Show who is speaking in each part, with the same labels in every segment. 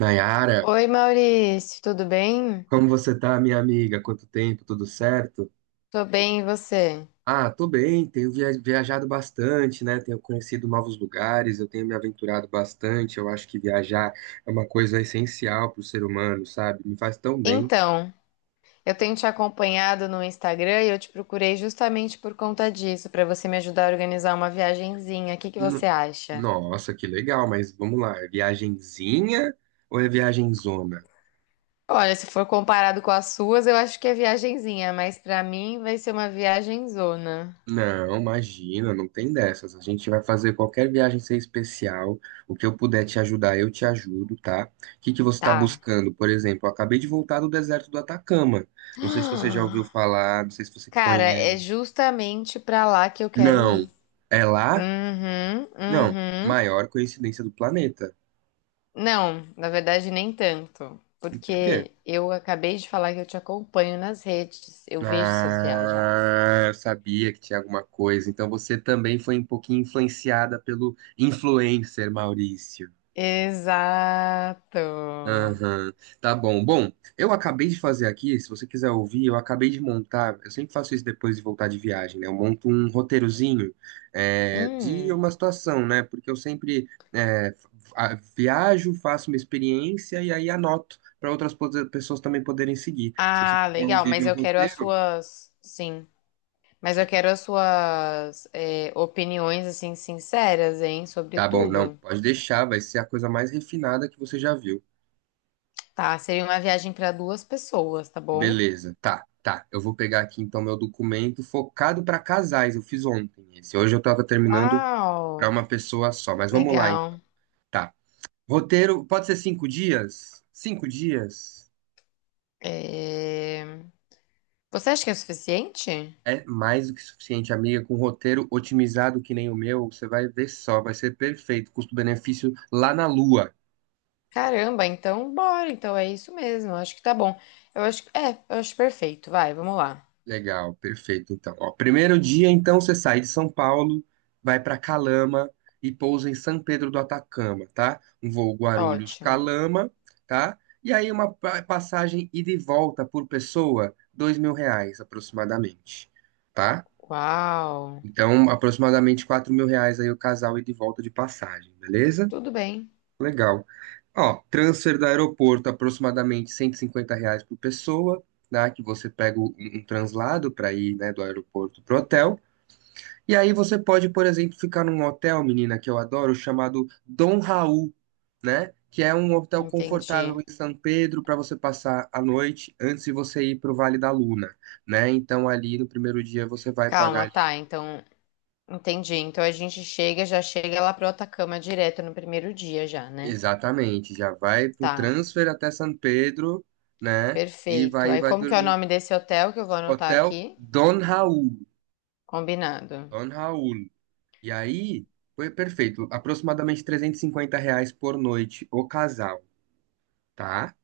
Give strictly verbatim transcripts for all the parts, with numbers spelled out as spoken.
Speaker 1: Nayara,
Speaker 2: Oi, Maurício, tudo bem?
Speaker 1: como você tá, minha amiga? Quanto tempo? Tudo certo?
Speaker 2: Tô bem, e você?
Speaker 1: Ah, tô bem, tenho via- viajado bastante, né? Tenho conhecido novos lugares, eu tenho me aventurado bastante. Eu acho que viajar é uma coisa essencial para o ser humano, sabe? Me faz tão bem.
Speaker 2: Então, eu tenho te acompanhado no Instagram e eu te procurei justamente por conta disso, pra você me ajudar a organizar uma viagenzinha. O que que você
Speaker 1: No-
Speaker 2: acha?
Speaker 1: Nossa, que legal, mas vamos lá, é viagenzinha ou é viagenzona?
Speaker 2: Olha, se for comparado com as suas, eu acho que é viagenzinha, mas pra mim vai ser uma viagem zona.
Speaker 1: Não, imagina, não tem dessas. A gente vai fazer qualquer viagem ser especial. O que eu puder te ajudar, eu te ajudo, tá? O que que você está
Speaker 2: Tá.
Speaker 1: buscando? Por exemplo, eu acabei de voltar do deserto do Atacama. Não sei se você já ouviu falar, não sei se você
Speaker 2: Cara, é
Speaker 1: conhece.
Speaker 2: justamente pra lá que eu quero
Speaker 1: Não.
Speaker 2: ir.
Speaker 1: É lá?
Speaker 2: Uhum,
Speaker 1: Não.
Speaker 2: uhum.
Speaker 1: Maior coincidência do planeta.
Speaker 2: Não, na verdade nem tanto,
Speaker 1: Por quê?
Speaker 2: porque eu acabei de falar que eu te acompanho nas redes, eu vejo suas viagens.
Speaker 1: Ah, eu sabia que tinha alguma coisa. Então você também foi um pouquinho influenciada pelo influencer Maurício.
Speaker 2: Exato.
Speaker 1: Aham, tá bom. Bom, eu acabei de fazer aqui, se você quiser ouvir, eu acabei de montar, eu sempre faço isso depois de voltar de viagem, né? Eu monto um roteirozinho é, de
Speaker 2: Hum.
Speaker 1: uma situação, né? Porque eu sempre é, f- a- viajo, faço uma experiência e aí anoto para outras pos- pessoas também poderem seguir. Se você
Speaker 2: Ah,
Speaker 1: quiser
Speaker 2: legal,
Speaker 1: ouvir
Speaker 2: mas
Speaker 1: meu
Speaker 2: eu quero as
Speaker 1: roteiro,
Speaker 2: suas, sim, mas eu quero as suas é, opiniões assim sinceras, hein, sobre
Speaker 1: tá bom, não,
Speaker 2: tudo.
Speaker 1: pode deixar, vai ser a coisa mais refinada que você já viu.
Speaker 2: Tá, seria uma viagem para duas pessoas, tá bom?
Speaker 1: Beleza, tá, tá. Eu vou pegar aqui então meu documento focado para casais. Eu fiz ontem esse. Hoje eu tava terminando para
Speaker 2: Uau,
Speaker 1: uma pessoa só, mas vamos lá, hein?
Speaker 2: legal.
Speaker 1: Tá. Roteiro, pode ser cinco dias? Cinco dias
Speaker 2: É, você acha que é suficiente?
Speaker 1: é mais do que suficiente, amiga. Com roteiro otimizado que nem o meu, você vai ver só, vai ser perfeito. Custo-benefício lá na lua.
Speaker 2: Caramba, então bora, então é isso mesmo, acho que tá bom. Eu acho que é, eu acho perfeito. Vai, vamos lá.
Speaker 1: Legal, perfeito. Então, ó, primeiro dia, então, você sai de São Paulo, vai para Calama e pousa em São Pedro do Atacama, tá? Um voo
Speaker 2: Ótimo.
Speaker 1: Guarulhos-Calama, tá? E aí uma pa- passagem ida e volta por pessoa, dois mil reais aproximadamente, tá?
Speaker 2: Uau.
Speaker 1: Então, aproximadamente quatro mil reais aí o casal ida e volta de passagem, beleza?
Speaker 2: Tudo bem.
Speaker 1: Legal. Ó, transfer do aeroporto, aproximadamente cento e cinquenta reais por pessoa, né? Que você pega um, um translado para ir, né, do aeroporto pro hotel. E aí você pode, por exemplo, ficar num hotel, menina, que eu adoro, chamado Dom Raul, né? Que é um hotel confortável
Speaker 2: Entendi.
Speaker 1: em São Pedro para você passar a noite antes de você ir pro Vale da Luna, né? Então ali no primeiro dia você vai pagar
Speaker 2: Calma,
Speaker 1: ali-
Speaker 2: tá, então entendi. Então a gente chega, já chega lá pro Atacama direto no primeiro dia já, né?
Speaker 1: Exatamente, já vai pro
Speaker 2: Tá.
Speaker 1: transfer até São Pedro, né? E
Speaker 2: Perfeito.
Speaker 1: vai,
Speaker 2: Aí
Speaker 1: vai
Speaker 2: como que é o
Speaker 1: dormir
Speaker 2: nome desse hotel que eu vou anotar
Speaker 1: Hotel
Speaker 2: aqui?
Speaker 1: Don Raul.
Speaker 2: Combinado.
Speaker 1: Don Raul. E aí, foi perfeito. Aproximadamente trezentos e cinquenta reais por noite, o casal, tá?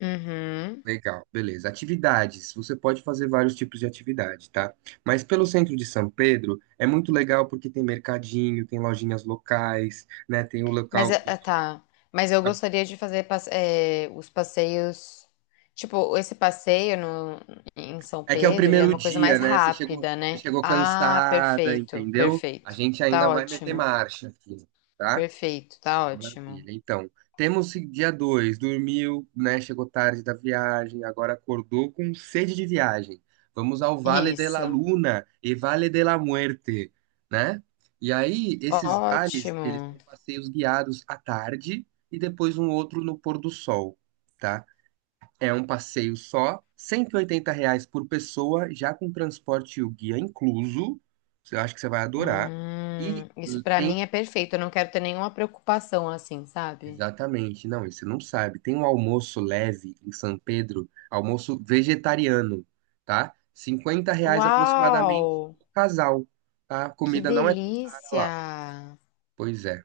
Speaker 2: Uhum.
Speaker 1: Legal, beleza. Atividades. Você pode fazer vários tipos de atividade, tá? Mas pelo centro de São Pedro é muito legal porque tem mercadinho, tem lojinhas locais, né? Tem o
Speaker 2: Mas,
Speaker 1: local.
Speaker 2: ah, tá. Mas eu gostaria de fazer passe- eh, os passeios. Tipo, esse passeio no, em São
Speaker 1: É que é o
Speaker 2: Pedro, ele é
Speaker 1: primeiro
Speaker 2: uma coisa
Speaker 1: dia,
Speaker 2: mais
Speaker 1: né? Você chegou,
Speaker 2: rápida,
Speaker 1: você
Speaker 2: né?
Speaker 1: chegou
Speaker 2: Ah,
Speaker 1: cansada,
Speaker 2: perfeito,
Speaker 1: entendeu? A
Speaker 2: perfeito.
Speaker 1: gente
Speaker 2: Tá
Speaker 1: ainda vai meter
Speaker 2: ótimo.
Speaker 1: marcha aqui, tá?
Speaker 2: Perfeito, tá ótimo.
Speaker 1: Maravilha. Então, temos dia dois, dormiu, né? Chegou tarde da viagem, agora acordou com sede de viagem. Vamos ao Vale de la
Speaker 2: Isso.
Speaker 1: Luna e Vale de la Muerte, né? E aí, esses vales, eles
Speaker 2: Ótimo.
Speaker 1: são passeios guiados à tarde e depois um outro no pôr do sol, tá? É um passeio só, cento e oitenta reais por pessoa, já com transporte e o guia incluso. Eu acho que você vai adorar. E
Speaker 2: Hum, isso pra mim
Speaker 1: tem
Speaker 2: é perfeito. Eu não quero ter nenhuma preocupação assim, sabe?
Speaker 1: Exatamente, não, e você não sabe. Tem um almoço leve em São Pedro, almoço vegetariano, tá? Cinquenta reais aproximadamente
Speaker 2: Uau!
Speaker 1: por casal, tá? A
Speaker 2: Que
Speaker 1: comida não é tão cara lá.
Speaker 2: delícia!
Speaker 1: Pois é.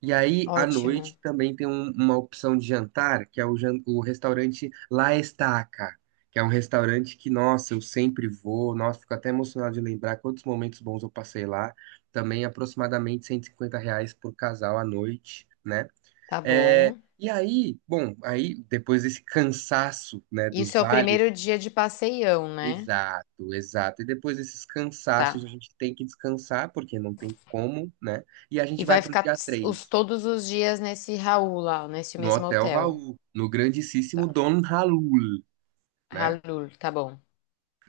Speaker 1: E aí, à
Speaker 2: Ótimo.
Speaker 1: noite, também tem um- uma opção de jantar, que é o, jan- o restaurante La Estaca, que é um restaurante que, nossa, eu sempre vou, nossa, fico até emocionado de lembrar quantos momentos bons eu passei lá. Também aproximadamente cento e cinquenta reais por casal à noite, né?
Speaker 2: Tá
Speaker 1: É,
Speaker 2: bom.
Speaker 1: e aí, bom, aí depois desse cansaço, né, dos
Speaker 2: Isso é o
Speaker 1: vales,
Speaker 2: primeiro dia de passeião, né?
Speaker 1: exato, exato. E depois desses cansaços,
Speaker 2: Tá.
Speaker 1: a gente tem que descansar, porque não tem como, né? E a
Speaker 2: E
Speaker 1: gente vai
Speaker 2: vai
Speaker 1: pro
Speaker 2: ficar
Speaker 1: dia
Speaker 2: ts- os,
Speaker 1: três
Speaker 2: todos os dias nesse Raul lá, nesse
Speaker 1: no
Speaker 2: mesmo
Speaker 1: Hotel
Speaker 2: hotel.
Speaker 1: Raul, no grandíssimo
Speaker 2: Tá.
Speaker 1: Don Raul, né?
Speaker 2: Halul, tá bom.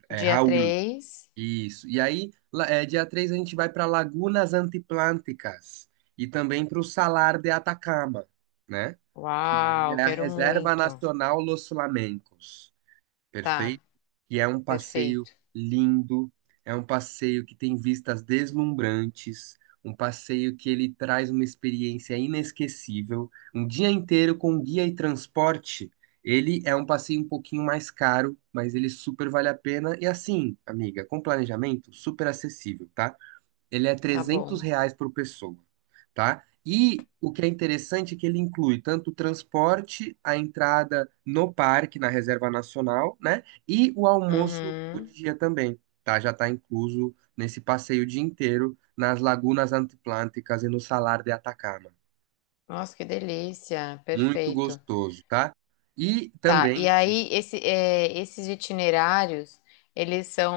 Speaker 1: É
Speaker 2: Dia
Speaker 1: Raul,
Speaker 2: três,
Speaker 1: isso. E aí, lá- é, dia três a gente vai para Lagunas Antiplânticas e também para o Salar de Atacama, né? Que
Speaker 2: uau,
Speaker 1: é a
Speaker 2: quero
Speaker 1: Reserva
Speaker 2: muito.
Speaker 1: Nacional Los Flamencos.
Speaker 2: Tá,
Speaker 1: Perfeito. E é um passeio
Speaker 2: perfeito.
Speaker 1: lindo, é um passeio que tem vistas deslumbrantes, um passeio que ele traz uma experiência inesquecível. Um dia inteiro com guia e transporte, ele é um passeio um pouquinho mais caro, mas ele super vale a pena. E assim, amiga, com planejamento, super acessível, tá? Ele é
Speaker 2: Tá
Speaker 1: trezentos
Speaker 2: bom.
Speaker 1: reais por pessoa, tá? E o que é interessante é que ele inclui tanto o transporte, a entrada no parque, na Reserva Nacional, né? E o almoço do
Speaker 2: Uhum.
Speaker 1: dia também, tá? Já está incluso nesse passeio o dia inteiro nas lagunas antiplânticas e no Salar de Atacama.
Speaker 2: Nossa, que delícia.
Speaker 1: Muito
Speaker 2: Perfeito.
Speaker 1: gostoso, tá? E
Speaker 2: Tá,
Speaker 1: também,
Speaker 2: e aí esse, é, esses itinerários, eles são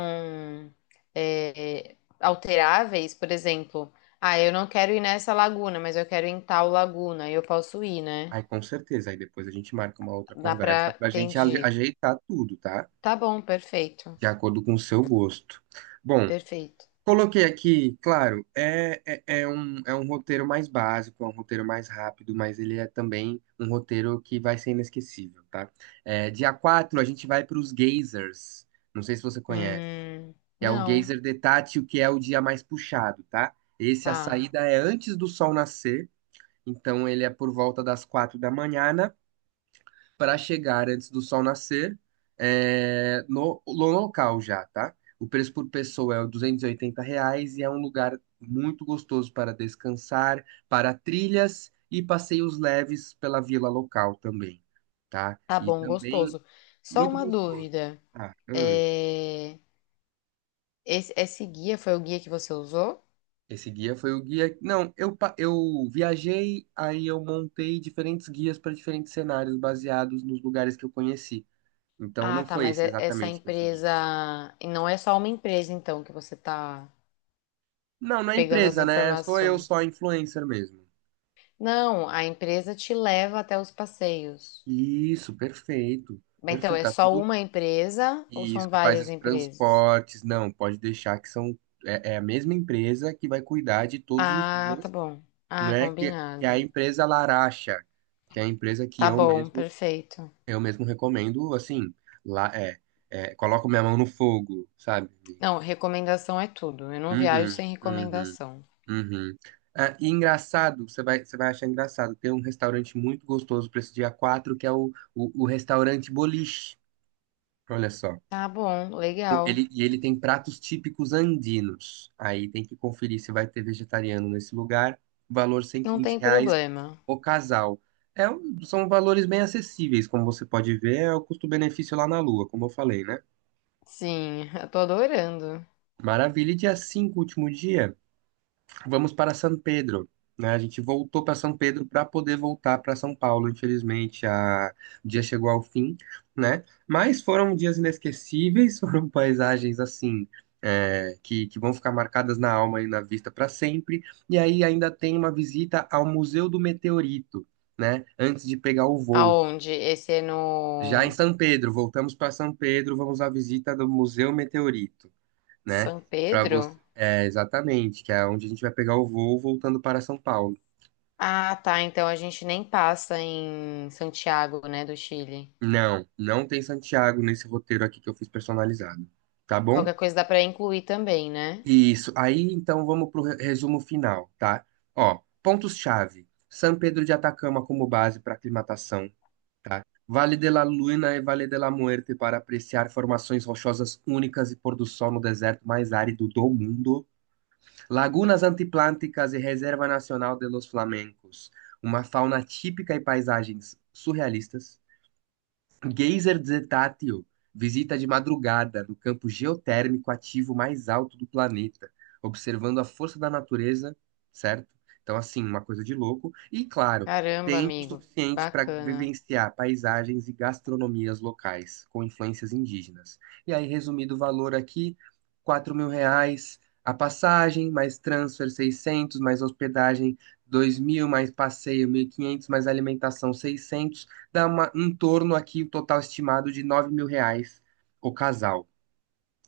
Speaker 2: é, alteráveis, por exemplo, ah, eu não quero ir nessa laguna, mas eu quero ir em tal laguna, eu posso ir, né?
Speaker 1: ai, com certeza, aí depois a gente marca uma outra
Speaker 2: Dá
Speaker 1: conversa
Speaker 2: pra,
Speaker 1: para a gente ale-
Speaker 2: entendi.
Speaker 1: ajeitar tudo, tá?
Speaker 2: Tá bom, perfeito,
Speaker 1: De acordo com o seu gosto. Bom,
Speaker 2: perfeito.
Speaker 1: coloquei aqui, claro, é, é, é um, é um roteiro mais básico, é um roteiro mais rápido, mas ele é também um roteiro que vai ser inesquecível, tá? É, dia quatro a gente vai para os geysers, não sei se você conhece,
Speaker 2: Hum,
Speaker 1: que é o
Speaker 2: não,
Speaker 1: geyser de Tati, o que é o dia mais puxado, tá? Esse, a
Speaker 2: tá,
Speaker 1: saída é antes do sol nascer, então ele é por volta das quatro da manhã, para chegar antes do sol nascer é, no, no local já, tá? O preço por pessoa é R duzentos e oitenta reais e é um lugar muito gostoso para descansar, para trilhas e passeios leves pela vila local também, tá?
Speaker 2: tá
Speaker 1: E
Speaker 2: bom,
Speaker 1: também
Speaker 2: gostoso. Só
Speaker 1: muito
Speaker 2: uma
Speaker 1: gostoso.
Speaker 2: dúvida,
Speaker 1: Ah, hum.
Speaker 2: é, esse, esse guia foi o guia que você usou?
Speaker 1: Esse guia foi o guia. Não, eu, pa- eu viajei, aí eu montei diferentes guias para diferentes cenários baseados nos lugares que eu conheci. Então
Speaker 2: Ah,
Speaker 1: não
Speaker 2: tá,
Speaker 1: foi
Speaker 2: mas
Speaker 1: esse
Speaker 2: é- essa
Speaker 1: exatamente que eu segui.
Speaker 2: empresa. E não é só uma empresa, então, que você tá
Speaker 1: Não, não é
Speaker 2: pegando as
Speaker 1: empresa, né? Sou eu
Speaker 2: informações.
Speaker 1: só influencer mesmo.
Speaker 2: Não, a empresa te leva até os passeios.
Speaker 1: Isso, perfeito.
Speaker 2: Bem, então,
Speaker 1: Perfeito,
Speaker 2: é
Speaker 1: tá
Speaker 2: só
Speaker 1: tudo.
Speaker 2: uma empresa ou
Speaker 1: Isso,
Speaker 2: são
Speaker 1: que faz
Speaker 2: várias
Speaker 1: os
Speaker 2: empresas?
Speaker 1: transportes. Não, pode deixar que são. É, é a mesma empresa que vai cuidar de todos os
Speaker 2: Ah, tá
Speaker 1: dias,
Speaker 2: bom. Ah,
Speaker 1: né? Que, que é a
Speaker 2: combinado.
Speaker 1: empresa Laracha, que é a empresa que
Speaker 2: Tá
Speaker 1: eu
Speaker 2: bom,
Speaker 1: mesmo,
Speaker 2: perfeito.
Speaker 1: eu mesmo recomendo, assim, lá é, é, coloco minha mão no fogo, sabe, amiga?
Speaker 2: Não, recomendação é tudo. Eu não viajo
Speaker 1: Uhum,
Speaker 2: sem
Speaker 1: uhum.
Speaker 2: recomendação.
Speaker 1: Uhum. Ah, e engraçado, você vai, você vai achar engraçado, tem um restaurante muito gostoso para esse dia quatro que é o, o, o restaurante Boliche. Olha só.
Speaker 2: Tá bom, legal.
Speaker 1: Ele, e ele tem pratos típicos andinos. Aí tem que conferir se vai ter vegetariano nesse lugar. Valor cento e
Speaker 2: Não
Speaker 1: vinte
Speaker 2: tem
Speaker 1: reais
Speaker 2: problema.
Speaker 1: o casal. É, um- são valores bem acessíveis, como você pode ver, é o custo-benefício lá na Lua, como eu falei, né?
Speaker 2: Sim, eu tô adorando.
Speaker 1: Maravilha. E dia cinco, último dia. Vamos para São Pedro, né? A gente voltou para São Pedro para poder voltar para São Paulo. Infelizmente, a... o dia chegou ao fim, né? Mas foram dias inesquecíveis, foram paisagens assim, é, que, que vão ficar marcadas na alma e na vista para sempre. E aí ainda tem uma visita ao Museu do Meteorito, né? Antes de pegar o voo.
Speaker 2: Aonde? Esse é
Speaker 1: Já em
Speaker 2: no
Speaker 1: São Pedro, voltamos para São Pedro, vamos à visita do Museu Meteorito, né?
Speaker 2: São
Speaker 1: Para
Speaker 2: Pedro?
Speaker 1: você, é exatamente, que é onde a gente vai pegar o voo voltando para São Paulo.
Speaker 2: Ah, tá. Então a gente nem passa em Santiago, né, do Chile.
Speaker 1: Não, não tem Santiago nesse roteiro aqui que eu fiz personalizado, tá bom?
Speaker 2: Qualquer coisa dá pra incluir também, né?
Speaker 1: Isso. Aí então vamos pro re- resumo final, tá? Ó, pontos-chave. São Pedro de Atacama como base para aclimatação, tá? Vale de la Luna e Vale de la Muerte para apreciar formações rochosas únicas e pôr do sol no deserto mais árido do mundo. Lagunas antiplânticas e Reserva Nacional de los Flamencos, uma fauna típica e paisagens surrealistas. Geyser Zetátil visita de madrugada no campo geotérmico ativo mais alto do planeta, observando a força da natureza, certo? Então, assim, uma coisa de louco. E, claro,
Speaker 2: Caramba,
Speaker 1: tempo
Speaker 2: amigo.
Speaker 1: suficiente para
Speaker 2: Bacana.
Speaker 1: vivenciar paisagens e gastronomias locais, com influências indígenas. E aí, resumido o valor aqui, quatro mil reais a passagem, mais transfer seiscentos mais hospedagem dois mil, mais passeio mil e quinhentos mais alimentação seiscentos dá uma, em torno aqui, o total estimado de nove mil reais o casal,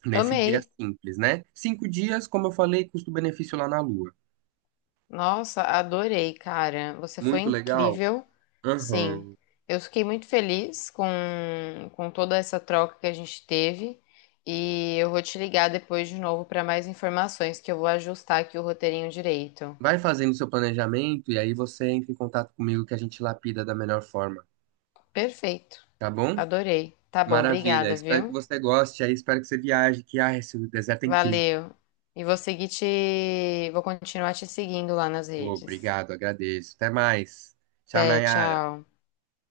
Speaker 1: nesse guia
Speaker 2: Amei.
Speaker 1: simples, né? Cinco dias, como eu falei, custo-benefício lá na Lua.
Speaker 2: Nossa, adorei, cara. Você foi
Speaker 1: Muito legal?
Speaker 2: incrível. Sim.
Speaker 1: Aham.
Speaker 2: Eu fiquei muito feliz com, com toda essa troca que a gente teve. E eu vou te ligar depois de novo para mais informações, que eu vou ajustar aqui o roteirinho direito.
Speaker 1: Vai fazendo seu planejamento e aí você entra em contato comigo que a gente lapida da melhor forma,
Speaker 2: Perfeito.
Speaker 1: tá bom?
Speaker 2: Adorei. Tá bom,
Speaker 1: Maravilha,
Speaker 2: obrigada,
Speaker 1: espero que
Speaker 2: viu?
Speaker 1: você goste, aí espero que você viaje, que ah, esse deserto é incrível.
Speaker 2: Valeu. E vou seguir te. Vou continuar te seguindo lá nas
Speaker 1: Pô,
Speaker 2: redes.
Speaker 1: obrigado, agradeço. Até mais. Tchau,
Speaker 2: Até,
Speaker 1: Nayara.
Speaker 2: tchau.